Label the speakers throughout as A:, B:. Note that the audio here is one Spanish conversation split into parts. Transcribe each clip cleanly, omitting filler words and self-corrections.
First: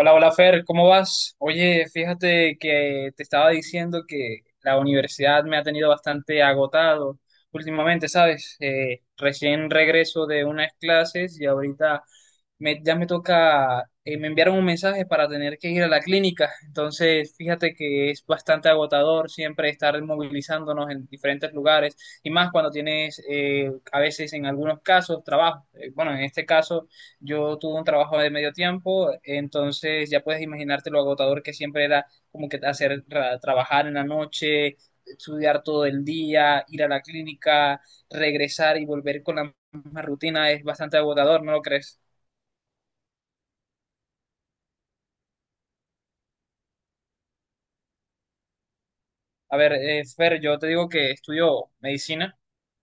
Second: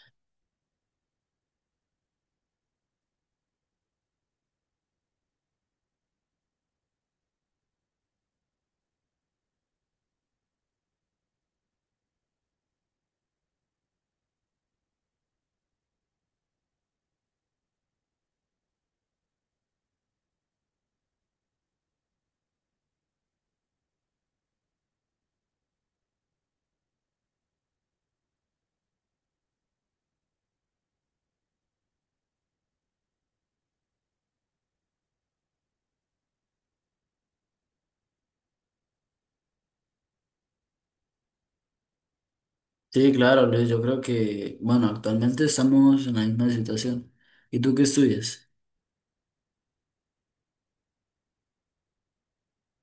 A: Hola, hola Fer, ¿cómo vas? Oye, fíjate que te estaba diciendo que la universidad me ha tenido bastante agotado últimamente, ¿sabes? Recién regreso de unas clases y ahorita ya me toca, me enviaron un mensaje para tener que ir a la clínica, entonces fíjate que es bastante agotador siempre estar movilizándonos en diferentes lugares y más cuando tienes a veces en algunos casos trabajo. Bueno, en este caso yo tuve un trabajo de medio tiempo, entonces ya puedes imaginarte lo agotador que siempre era como que hacer trabajar en la noche, estudiar todo el día, ir a la clínica, regresar y volver con la misma rutina es bastante agotador, ¿no lo crees?
B: Sí, claro, Luis, yo creo que, bueno, actualmente estamos en la misma situación. ¿Y tú qué estudias?
A: A ver, Fer, yo te digo que estudio medicina.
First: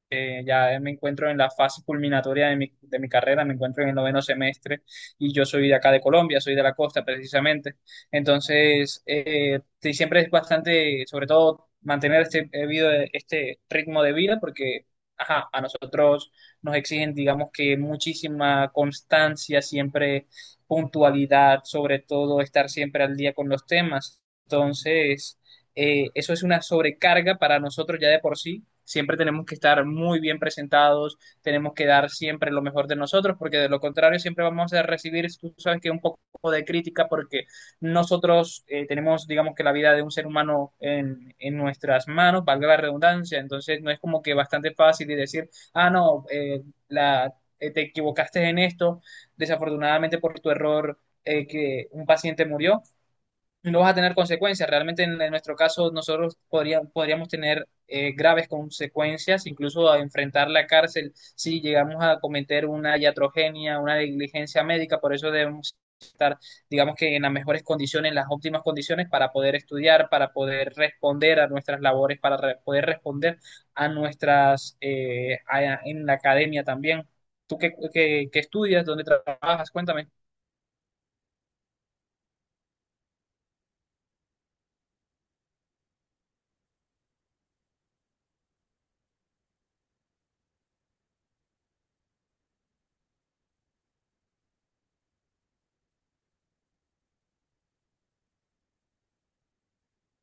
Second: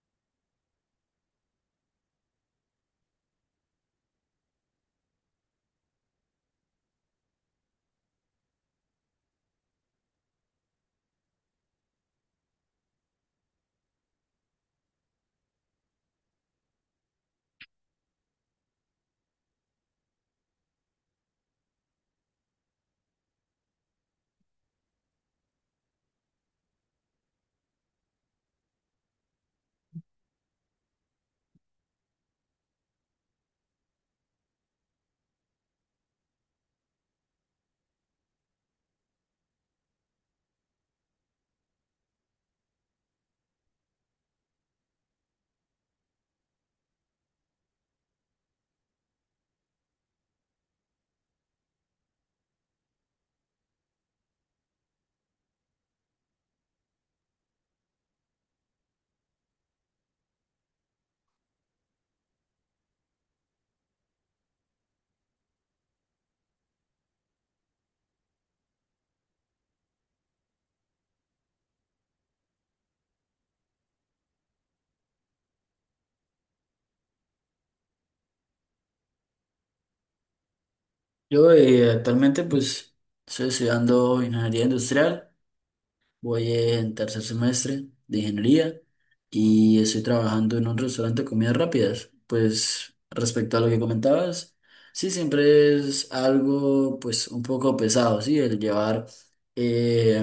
A: Ya me encuentro en la fase culminatoria de mi carrera, me encuentro en el noveno semestre y yo soy de acá de Colombia, soy de la costa precisamente. Entonces, sí, siempre es bastante, sobre todo, mantener este ritmo de vida porque, ajá, a nosotros nos exigen, digamos que muchísima constancia, siempre puntualidad, sobre todo estar siempre al día con los temas. Entonces, eso es una sobrecarga para nosotros ya de por sí. Siempre tenemos que estar muy bien presentados, tenemos que dar siempre lo mejor de nosotros, porque de lo contrario siempre vamos a recibir, tú sabes que un poco de crítica, porque nosotros tenemos, digamos que la vida de un ser humano en nuestras manos, valga la redundancia, entonces no es como que bastante fácil de decir, ah, no, la, te equivocaste en esto, desafortunadamente por tu error que un paciente murió, no vas a tener consecuencias. Realmente en nuestro caso nosotros podríamos tener graves consecuencias, incluso a enfrentar la cárcel si llegamos a cometer una iatrogenia, una negligencia médica. Por eso debemos estar, digamos que en las mejores condiciones, en las óptimas condiciones para poder estudiar, para poder responder a nuestras labores, para poder responder en la academia también. ¿Tú qué estudias? ¿Dónde trabajas? Cuéntame.
B: Yo actualmente pues estoy estudiando ingeniería industrial. Voy en tercer semestre de ingeniería y estoy trabajando en un restaurante de comidas rápidas. Pues respecto a lo que comentabas, sí, siempre es algo pues un poco pesado, sí, el llevar,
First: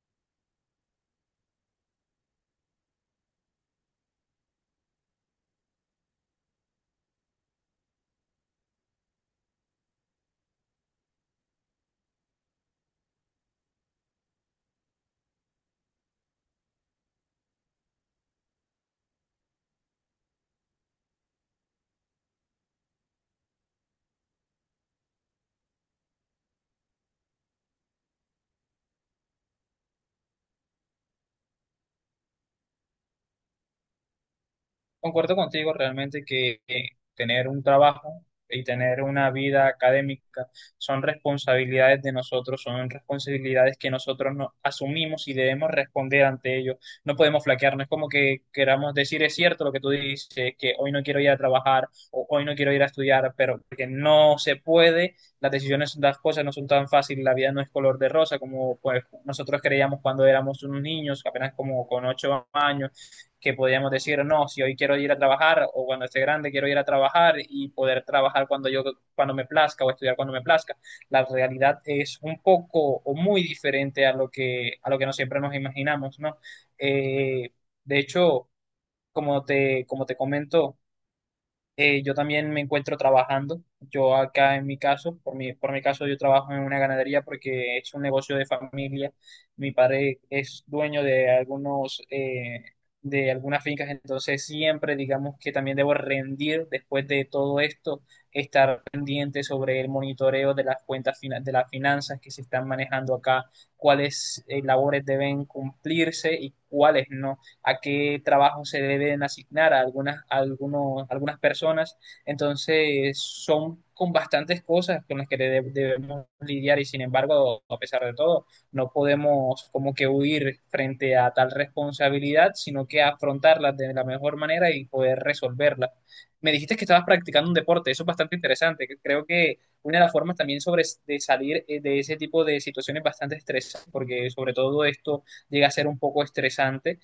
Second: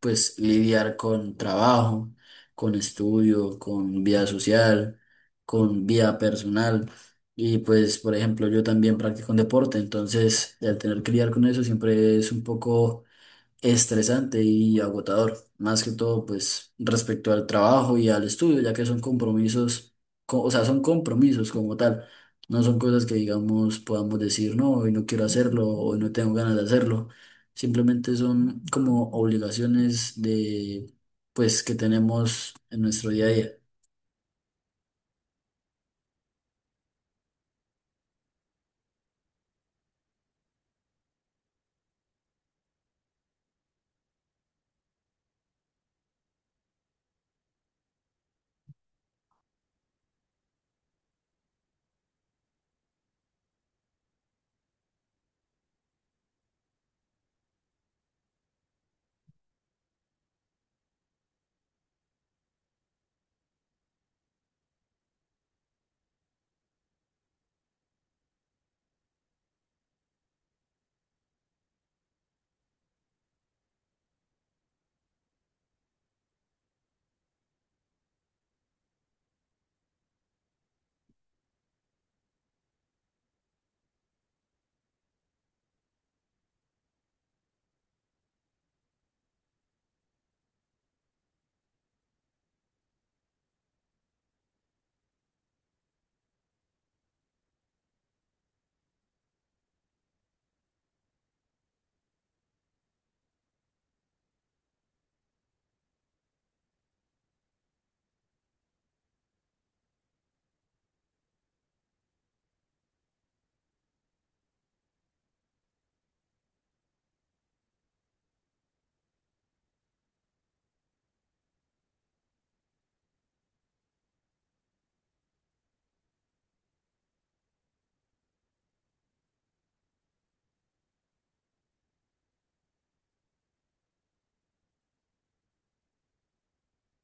B: pues lidiar con trabajo, con estudio, con vida social, con vida personal. Y pues, por ejemplo, yo también practico un deporte, entonces el tener que lidiar con eso siempre es un poco estresante y agotador, más que todo pues respecto al trabajo y al estudio, ya que son compromisos, o sea, son compromisos como tal, no son cosas que digamos podamos decir no, hoy no quiero hacerlo, hoy no tengo ganas de hacerlo, simplemente son como obligaciones de pues que tenemos en nuestro día a día.
A: Concuerdo contigo realmente que tener un trabajo y tener una vida académica son responsabilidades de nosotros, son responsabilidades que nosotros no asumimos y debemos responder ante ello. No podemos flaquear, no es como que queramos decir es cierto lo que tú dices, que hoy no quiero ir a trabajar o hoy no quiero ir a estudiar, pero que no se puede, las decisiones, las cosas no son tan fáciles, la vida no es color de rosa como pues, nosotros creíamos cuando éramos unos niños, apenas como con 8 años que podíamos decir, no, si hoy quiero ir a trabajar o cuando esté grande quiero ir a trabajar y poder trabajar cuando me plazca o estudiar cuando me plazca. La realidad es un poco o muy diferente a lo que no siempre nos imaginamos, ¿no? Eh, de hecho, como te comento, yo también me encuentro trabajando. Yo acá en mi caso, por mi caso, yo trabajo en una ganadería porque es un negocio de familia. Mi padre es dueño de algunas fincas, entonces siempre digamos que también debo rendir después de todo esto, estar pendiente sobre el monitoreo de las cuentas, de las finanzas que se están manejando acá, cuáles, labores deben cumplirse y cuáles no. A qué trabajo se deben asignar a algunas, a algunos, algunas personas. Entonces, son con bastantes cosas con las que debemos lidiar y sin embargo, a pesar de todo, no podemos como que huir frente a tal responsabilidad, sino que afrontarla de la mejor manera y poder resolverla. Me dijiste que estabas practicando un deporte, eso es bastante interesante. Que Creo que una de las formas también de salir de ese tipo de situaciones bastante estresantes, porque sobre todo esto llega a ser un poco estresante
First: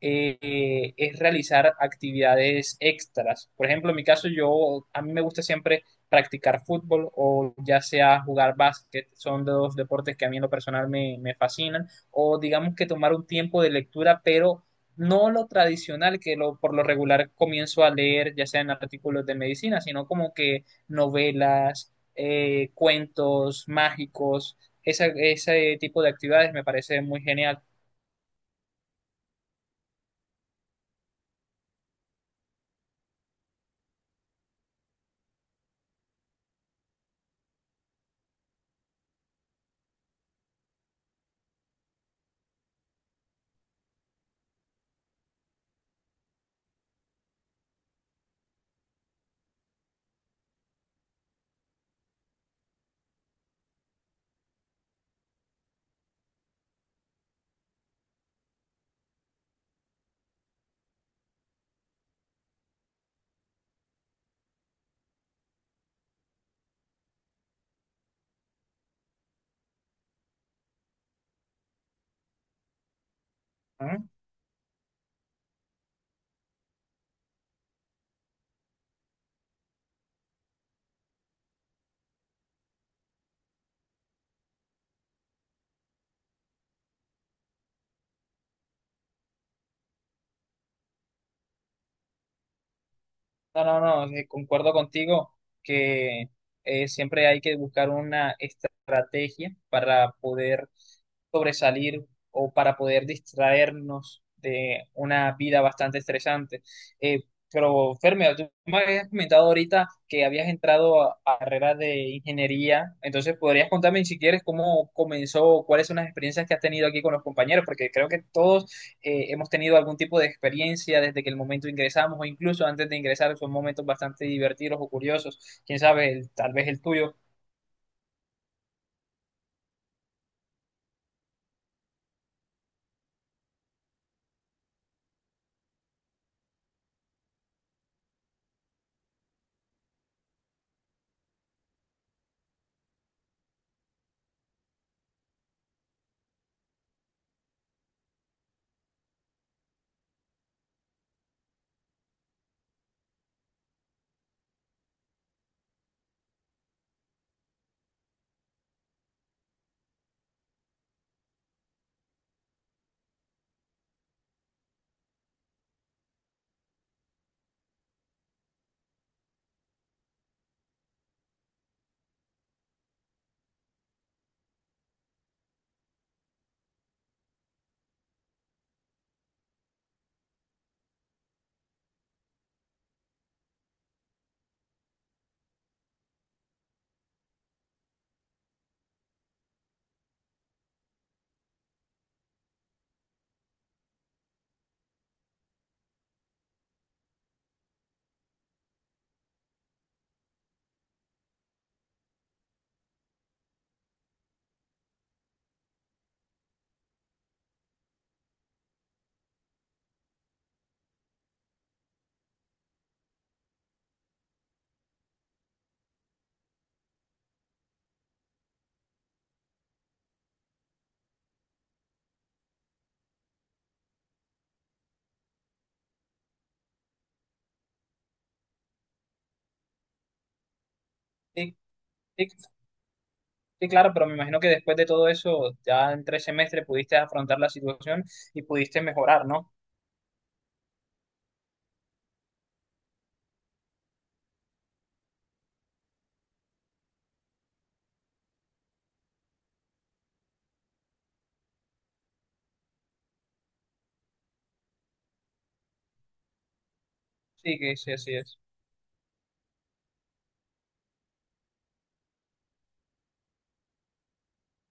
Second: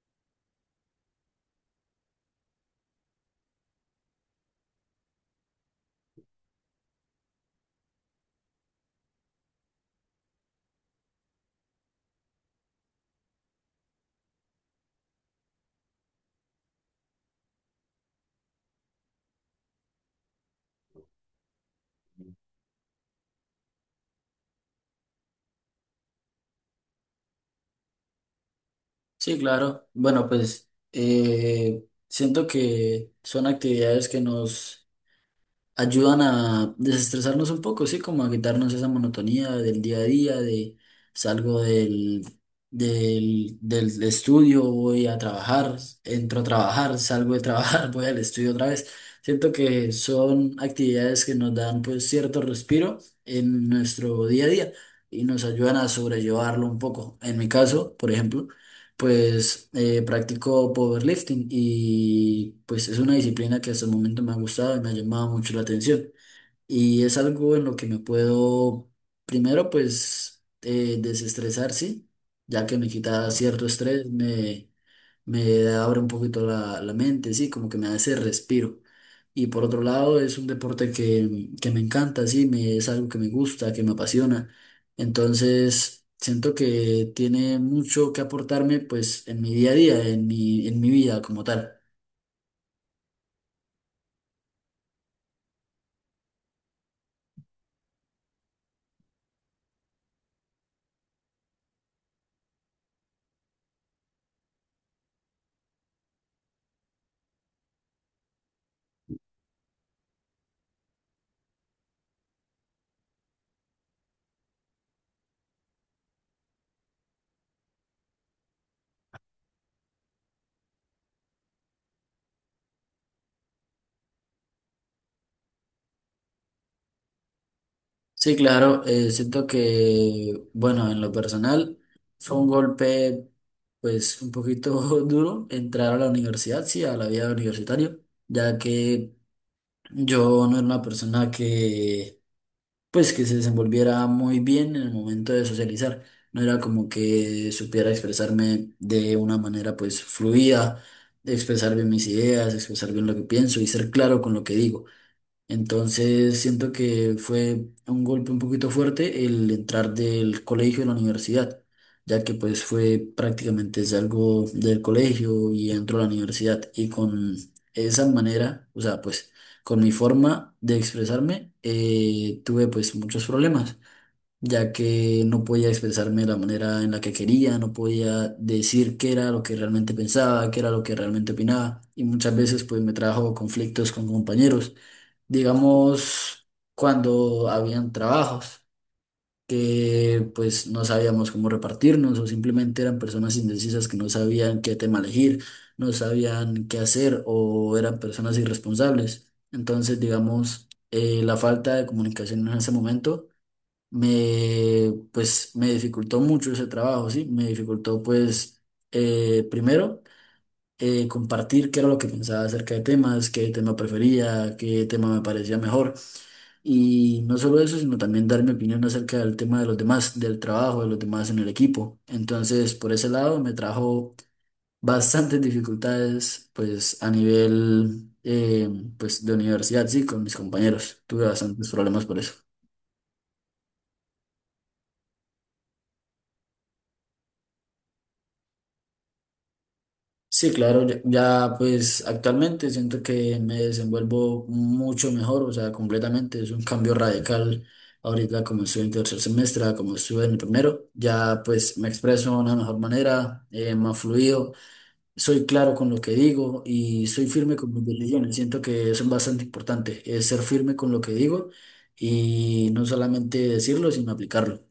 A: es realizar actividades extras. Por ejemplo, en mi caso, yo a mí me gusta siempre practicar fútbol o ya sea jugar básquet, son dos deportes que a mí en lo personal me fascinan, o digamos que tomar un tiempo de lectura, pero no lo tradicional por lo regular comienzo a leer, ya sean artículos de medicina, sino como que novelas, cuentos mágicos, ese tipo de actividades me parece muy genial.
B: Sí, claro, bueno pues siento que son actividades que nos ayudan a desestresarnos un poco, sí, como a quitarnos esa monotonía del día a día, de salgo del, del estudio, voy a trabajar, entro a trabajar, salgo de trabajar, voy al estudio otra vez. Siento que son actividades que nos dan pues cierto respiro en nuestro día a día y nos ayudan a sobrellevarlo un poco. En mi caso, por ejemplo, pues practico powerlifting y pues es una disciplina que hasta el momento me ha gustado y me ha llamado mucho la atención. Y es algo en lo que me puedo, primero pues desestresar, sí, ya que me quita cierto estrés, me abre un poquito la mente, sí, como que me da ese respiro. Y por otro lado, es un deporte que me encanta, sí, es algo que me gusta, que me apasiona. Entonces, siento que tiene mucho que aportarme, pues, en mi día a día, en mi vida como tal.
A: No, no, no, concuerdo contigo que siempre hay que buscar una estrategia para poder sobresalir o para poder distraernos de una vida bastante estresante. Eh, pero, Fermio, tú me habías comentado ahorita que habías entrado a carrera de ingeniería, entonces podrías contarme si quieres cómo comenzó, cuáles son las experiencias que has tenido aquí con los compañeros, porque creo que todos hemos tenido algún tipo de experiencia desde que el momento ingresamos o incluso antes de ingresar son momentos bastante divertidos o curiosos, quién sabe, tal vez el tuyo.
B: Sí, claro, siento que, bueno, en lo personal, fue un golpe, pues, un poquito duro entrar a la universidad, sí, a la vida universitaria, ya que yo no era una persona que, pues, que se desenvolviera muy bien en el momento de socializar. No era como que supiera expresarme de una manera, pues, fluida, expresar bien mis ideas, expresar bien lo que pienso y ser claro con lo que digo. Entonces siento que fue un golpe un poquito fuerte el entrar del colegio a la universidad, ya que pues fue prácticamente salgo del colegio y entro a la universidad y con esa manera, o sea, pues con mi forma de expresarme tuve pues muchos problemas, ya que no podía expresarme de la manera en la que quería, no podía decir qué era lo que realmente pensaba, qué era lo que realmente opinaba y muchas veces pues me trajo conflictos con compañeros digamos, cuando habían trabajos que pues no sabíamos cómo repartirnos o simplemente eran personas indecisas que no sabían qué tema elegir, no sabían qué hacer o eran personas irresponsables. Entonces, digamos, la falta de comunicación en ese momento me pues me dificultó mucho ese trabajo, ¿sí? Me dificultó pues primero compartir qué era lo que pensaba acerca de temas, qué tema prefería, qué tema me parecía mejor. Y no solo eso, sino también dar mi opinión acerca del tema de los demás, del trabajo de los demás en el equipo. Entonces, por ese lado, me trajo bastantes dificultades, pues a nivel, pues de universidad, sí, con mis compañeros. Tuve
A: Sí,
B: bastantes problemas por
A: sí,
B: eso.
A: sí, claro, pero me imagino que después de todo eso, ya en 3 semestres pudiste afrontar la situación y pudiste mejorar, ¿no?
B: Sí, claro, ya, ya, pues actualmente siento que me desenvuelvo mucho mejor, o sea, completamente. Es un cambio radical ahorita como estuve en tercer semestre, a como estuve en el primero. Ya pues me expreso de una mejor manera, más fluido. Soy claro con lo que digo y soy firme
A: Sí,
B: con
A: que
B: mis
A: sí, así
B: decisiones.
A: es.
B: Siento que eso es bastante importante, es ser firme con lo que digo y no solamente decirlo, sino aplicarlo.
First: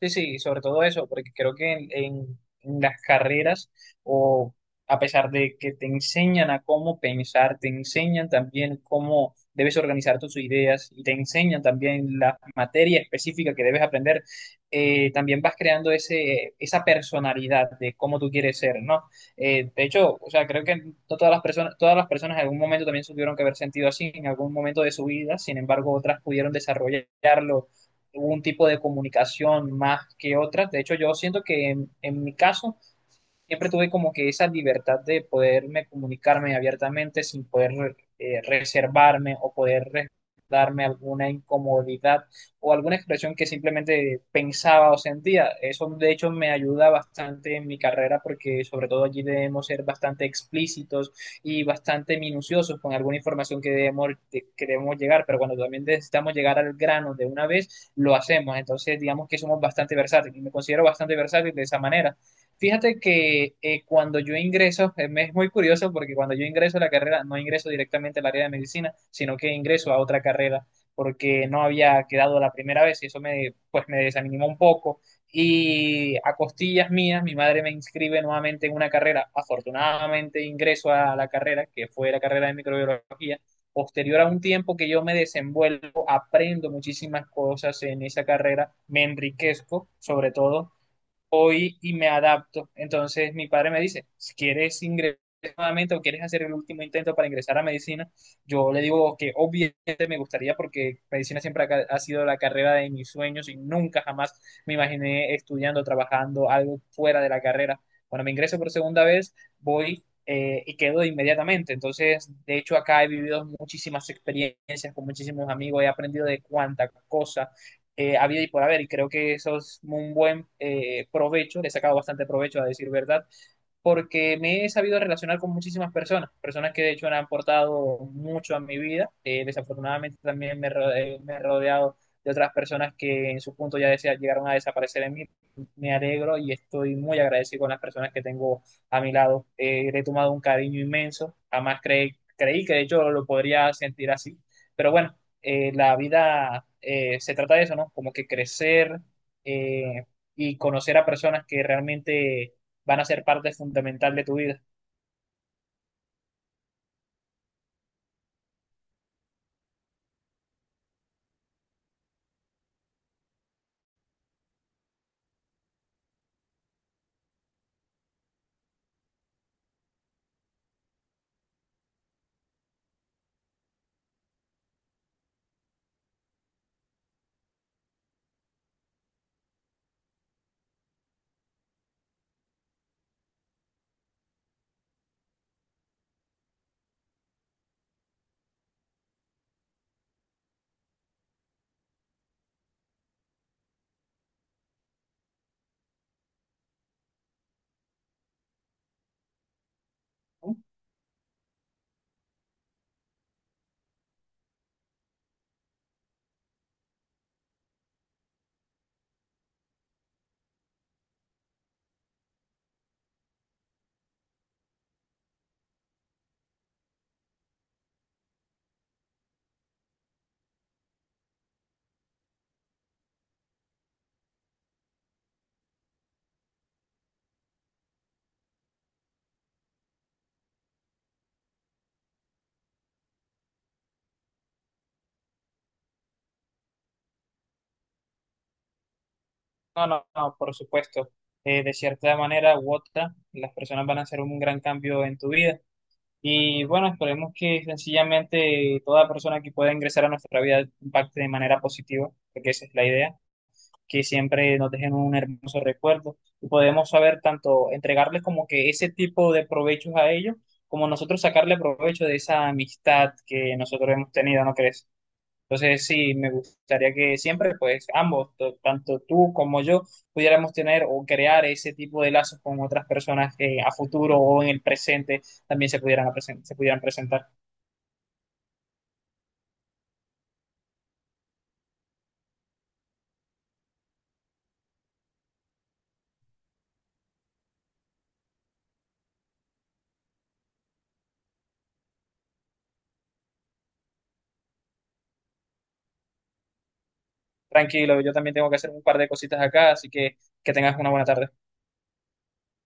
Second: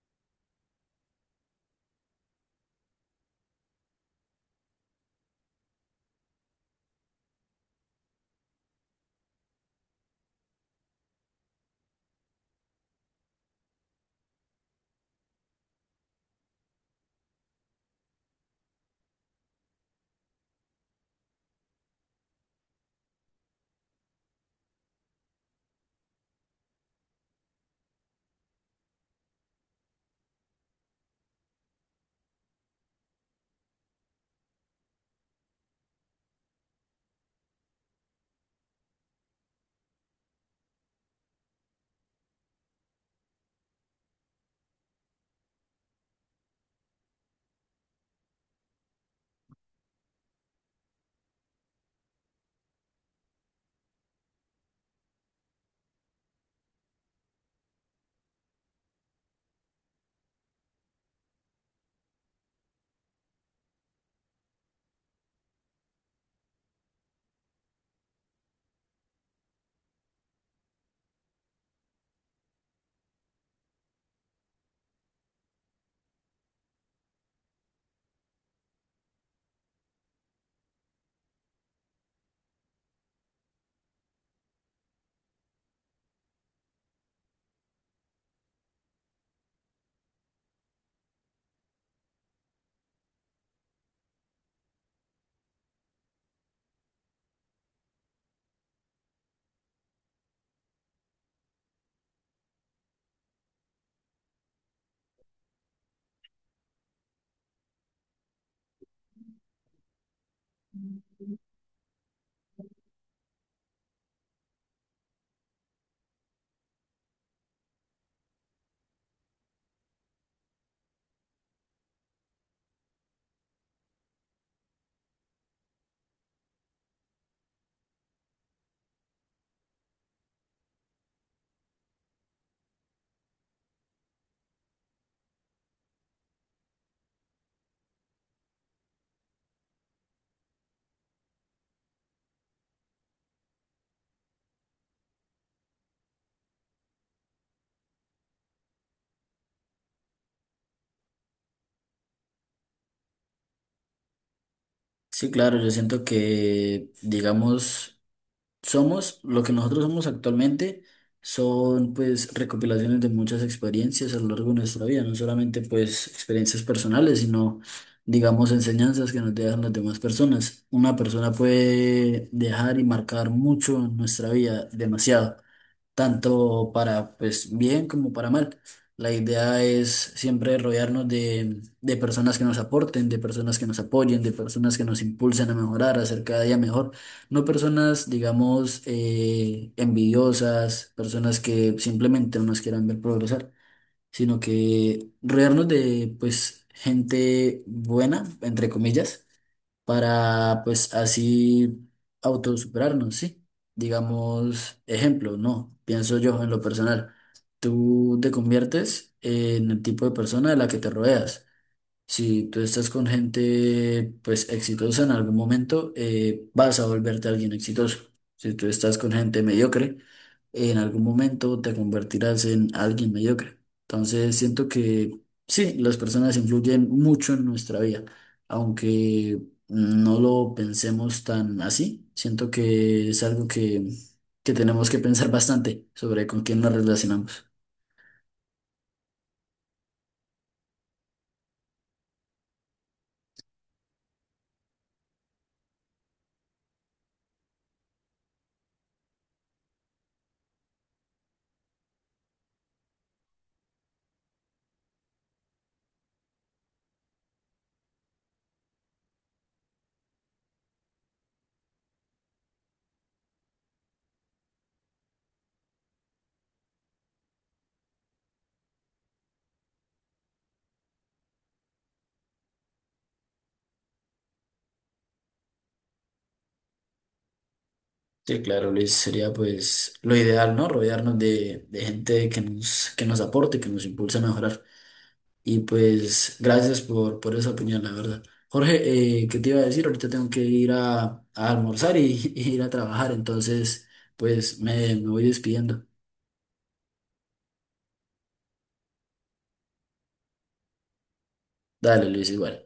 A: Sí, sí, sobre todo eso, porque creo que en las carreras, o a pesar de que te enseñan a cómo pensar, te enseñan también cómo debes organizar tus ideas y te enseñan también la materia específica que debes aprender, también vas creando esa personalidad de cómo tú quieres ser, ¿no? De hecho, o sea, creo que no todas las personas, todas las personas en algún momento también se tuvieron que haber sentido así en algún momento de su vida, sin embargo, otras pudieron desarrollarlo hubo un tipo de comunicación más que otras. De hecho, yo siento que en mi caso siempre tuve como que esa libertad de poderme comunicarme abiertamente sin poder reservarme o poder darme alguna incomodidad o alguna expresión que simplemente pensaba o sentía. Eso de hecho me ayuda bastante en mi carrera porque sobre todo allí debemos ser bastante explícitos y bastante minuciosos con alguna información que debemos llegar, pero cuando también necesitamos llegar al grano de una vez, lo hacemos. Entonces digamos que somos bastante versátiles y me considero bastante versátil de esa manera. Fíjate que cuando yo ingreso, me es muy curioso porque cuando yo ingreso a la carrera, no ingreso directamente al área de medicina, sino que ingreso a otra carrera porque no había quedado la primera vez y pues me desanimó un poco. Y a costillas mías, mi madre me inscribe nuevamente en una carrera. Afortunadamente ingreso a la carrera, que fue la carrera de microbiología. Posterior a un tiempo que yo me desenvuelvo, aprendo muchísimas cosas en esa carrera, me enriquezco sobre todo hoy y me adapto. Entonces mi padre me dice, si quieres ingresar nuevamente o quieres hacer el último intento para ingresar a medicina, yo le digo que obviamente me gustaría porque medicina siempre ha sido la carrera de mis sueños y nunca jamás me imaginé estudiando, trabajando algo fuera de la carrera. Cuando me ingreso por segunda vez, voy y quedo inmediatamente. Entonces, de hecho, acá he vivido muchísimas experiencias con muchísimos amigos, he aprendido de cuánta cosa, había y por haber, y creo que eso es un buen provecho, le he sacado bastante provecho a decir verdad, porque me he sabido relacionar con muchísimas personas, personas que de hecho han aportado mucho a mi vida, desafortunadamente también me he rodeado de otras personas que en su punto ya llegaron a desaparecer en mí, me alegro y estoy muy agradecido con las personas que tengo a mi lado. Le he tomado un cariño inmenso, jamás creí que de hecho lo podría sentir así, pero bueno la vida se trata de eso, ¿no? Como que crecer eh, y conocer a personas que realmente van a ser parte fundamental de tu vida.
B: Sí, claro, yo siento que, digamos, somos, lo que nosotros somos actualmente son pues recopilaciones de muchas experiencias a lo largo de nuestra vida, no solamente pues experiencias personales, sino digamos enseñanzas que nos dejan las demás personas. Una persona puede dejar y marcar mucho en nuestra vida, demasiado, tanto para pues bien como para mal. La idea es siempre rodearnos de personas que nos aporten, de personas que nos apoyen, de personas que nos impulsen a mejorar, a ser cada día mejor. No personas, digamos, envidiosas, personas que simplemente no nos quieran ver progresar, sino que rodearnos de pues gente buena, entre comillas, para pues así autosuperarnos, ¿sí? Digamos, ejemplo, no, pienso yo en lo personal, tú te conviertes en el tipo de persona de la que te rodeas. Si tú estás con gente pues exitosa en algún momento, vas a volverte alguien exitoso. Si tú estás con gente mediocre, en algún momento te convertirás en alguien mediocre. Entonces siento que sí, las personas influyen mucho en nuestra vida, aunque no lo pensemos tan así. Siento que es algo que tenemos que pensar bastante sobre con quién nos relacionamos.
A: No, no, no, por supuesto. De cierta manera u otra, las personas van a hacer un gran cambio en tu vida. Y bueno, esperemos que sencillamente toda persona que pueda ingresar a nuestra vida impacte de manera positiva, porque esa es la idea. Que siempre nos dejen un hermoso recuerdo y podemos saber tanto entregarles como que ese tipo de provechos a ellos, como nosotros sacarle provecho de esa amistad que nosotros hemos tenido, ¿no crees? Entonces sí, me gustaría que siempre, pues ambos, tanto tú como yo, pudiéramos tener o crear ese tipo de lazos con otras personas que a futuro o en el presente también se pudieran presentar.
B: Sí, claro, Luis, sería pues lo ideal, ¿no? Rodearnos de gente que nos aporte, que nos impulse a mejorar. Y pues gracias por esa opinión, la verdad. Jorge, ¿qué te iba a decir? Ahorita tengo que ir a almorzar y, y ir a trabajar, entonces pues me voy despidiendo.
A: Tranquilo, yo también tengo que hacer un par de cositas acá, así que tengas una buena tarde.
B: Dale, Luis, igual.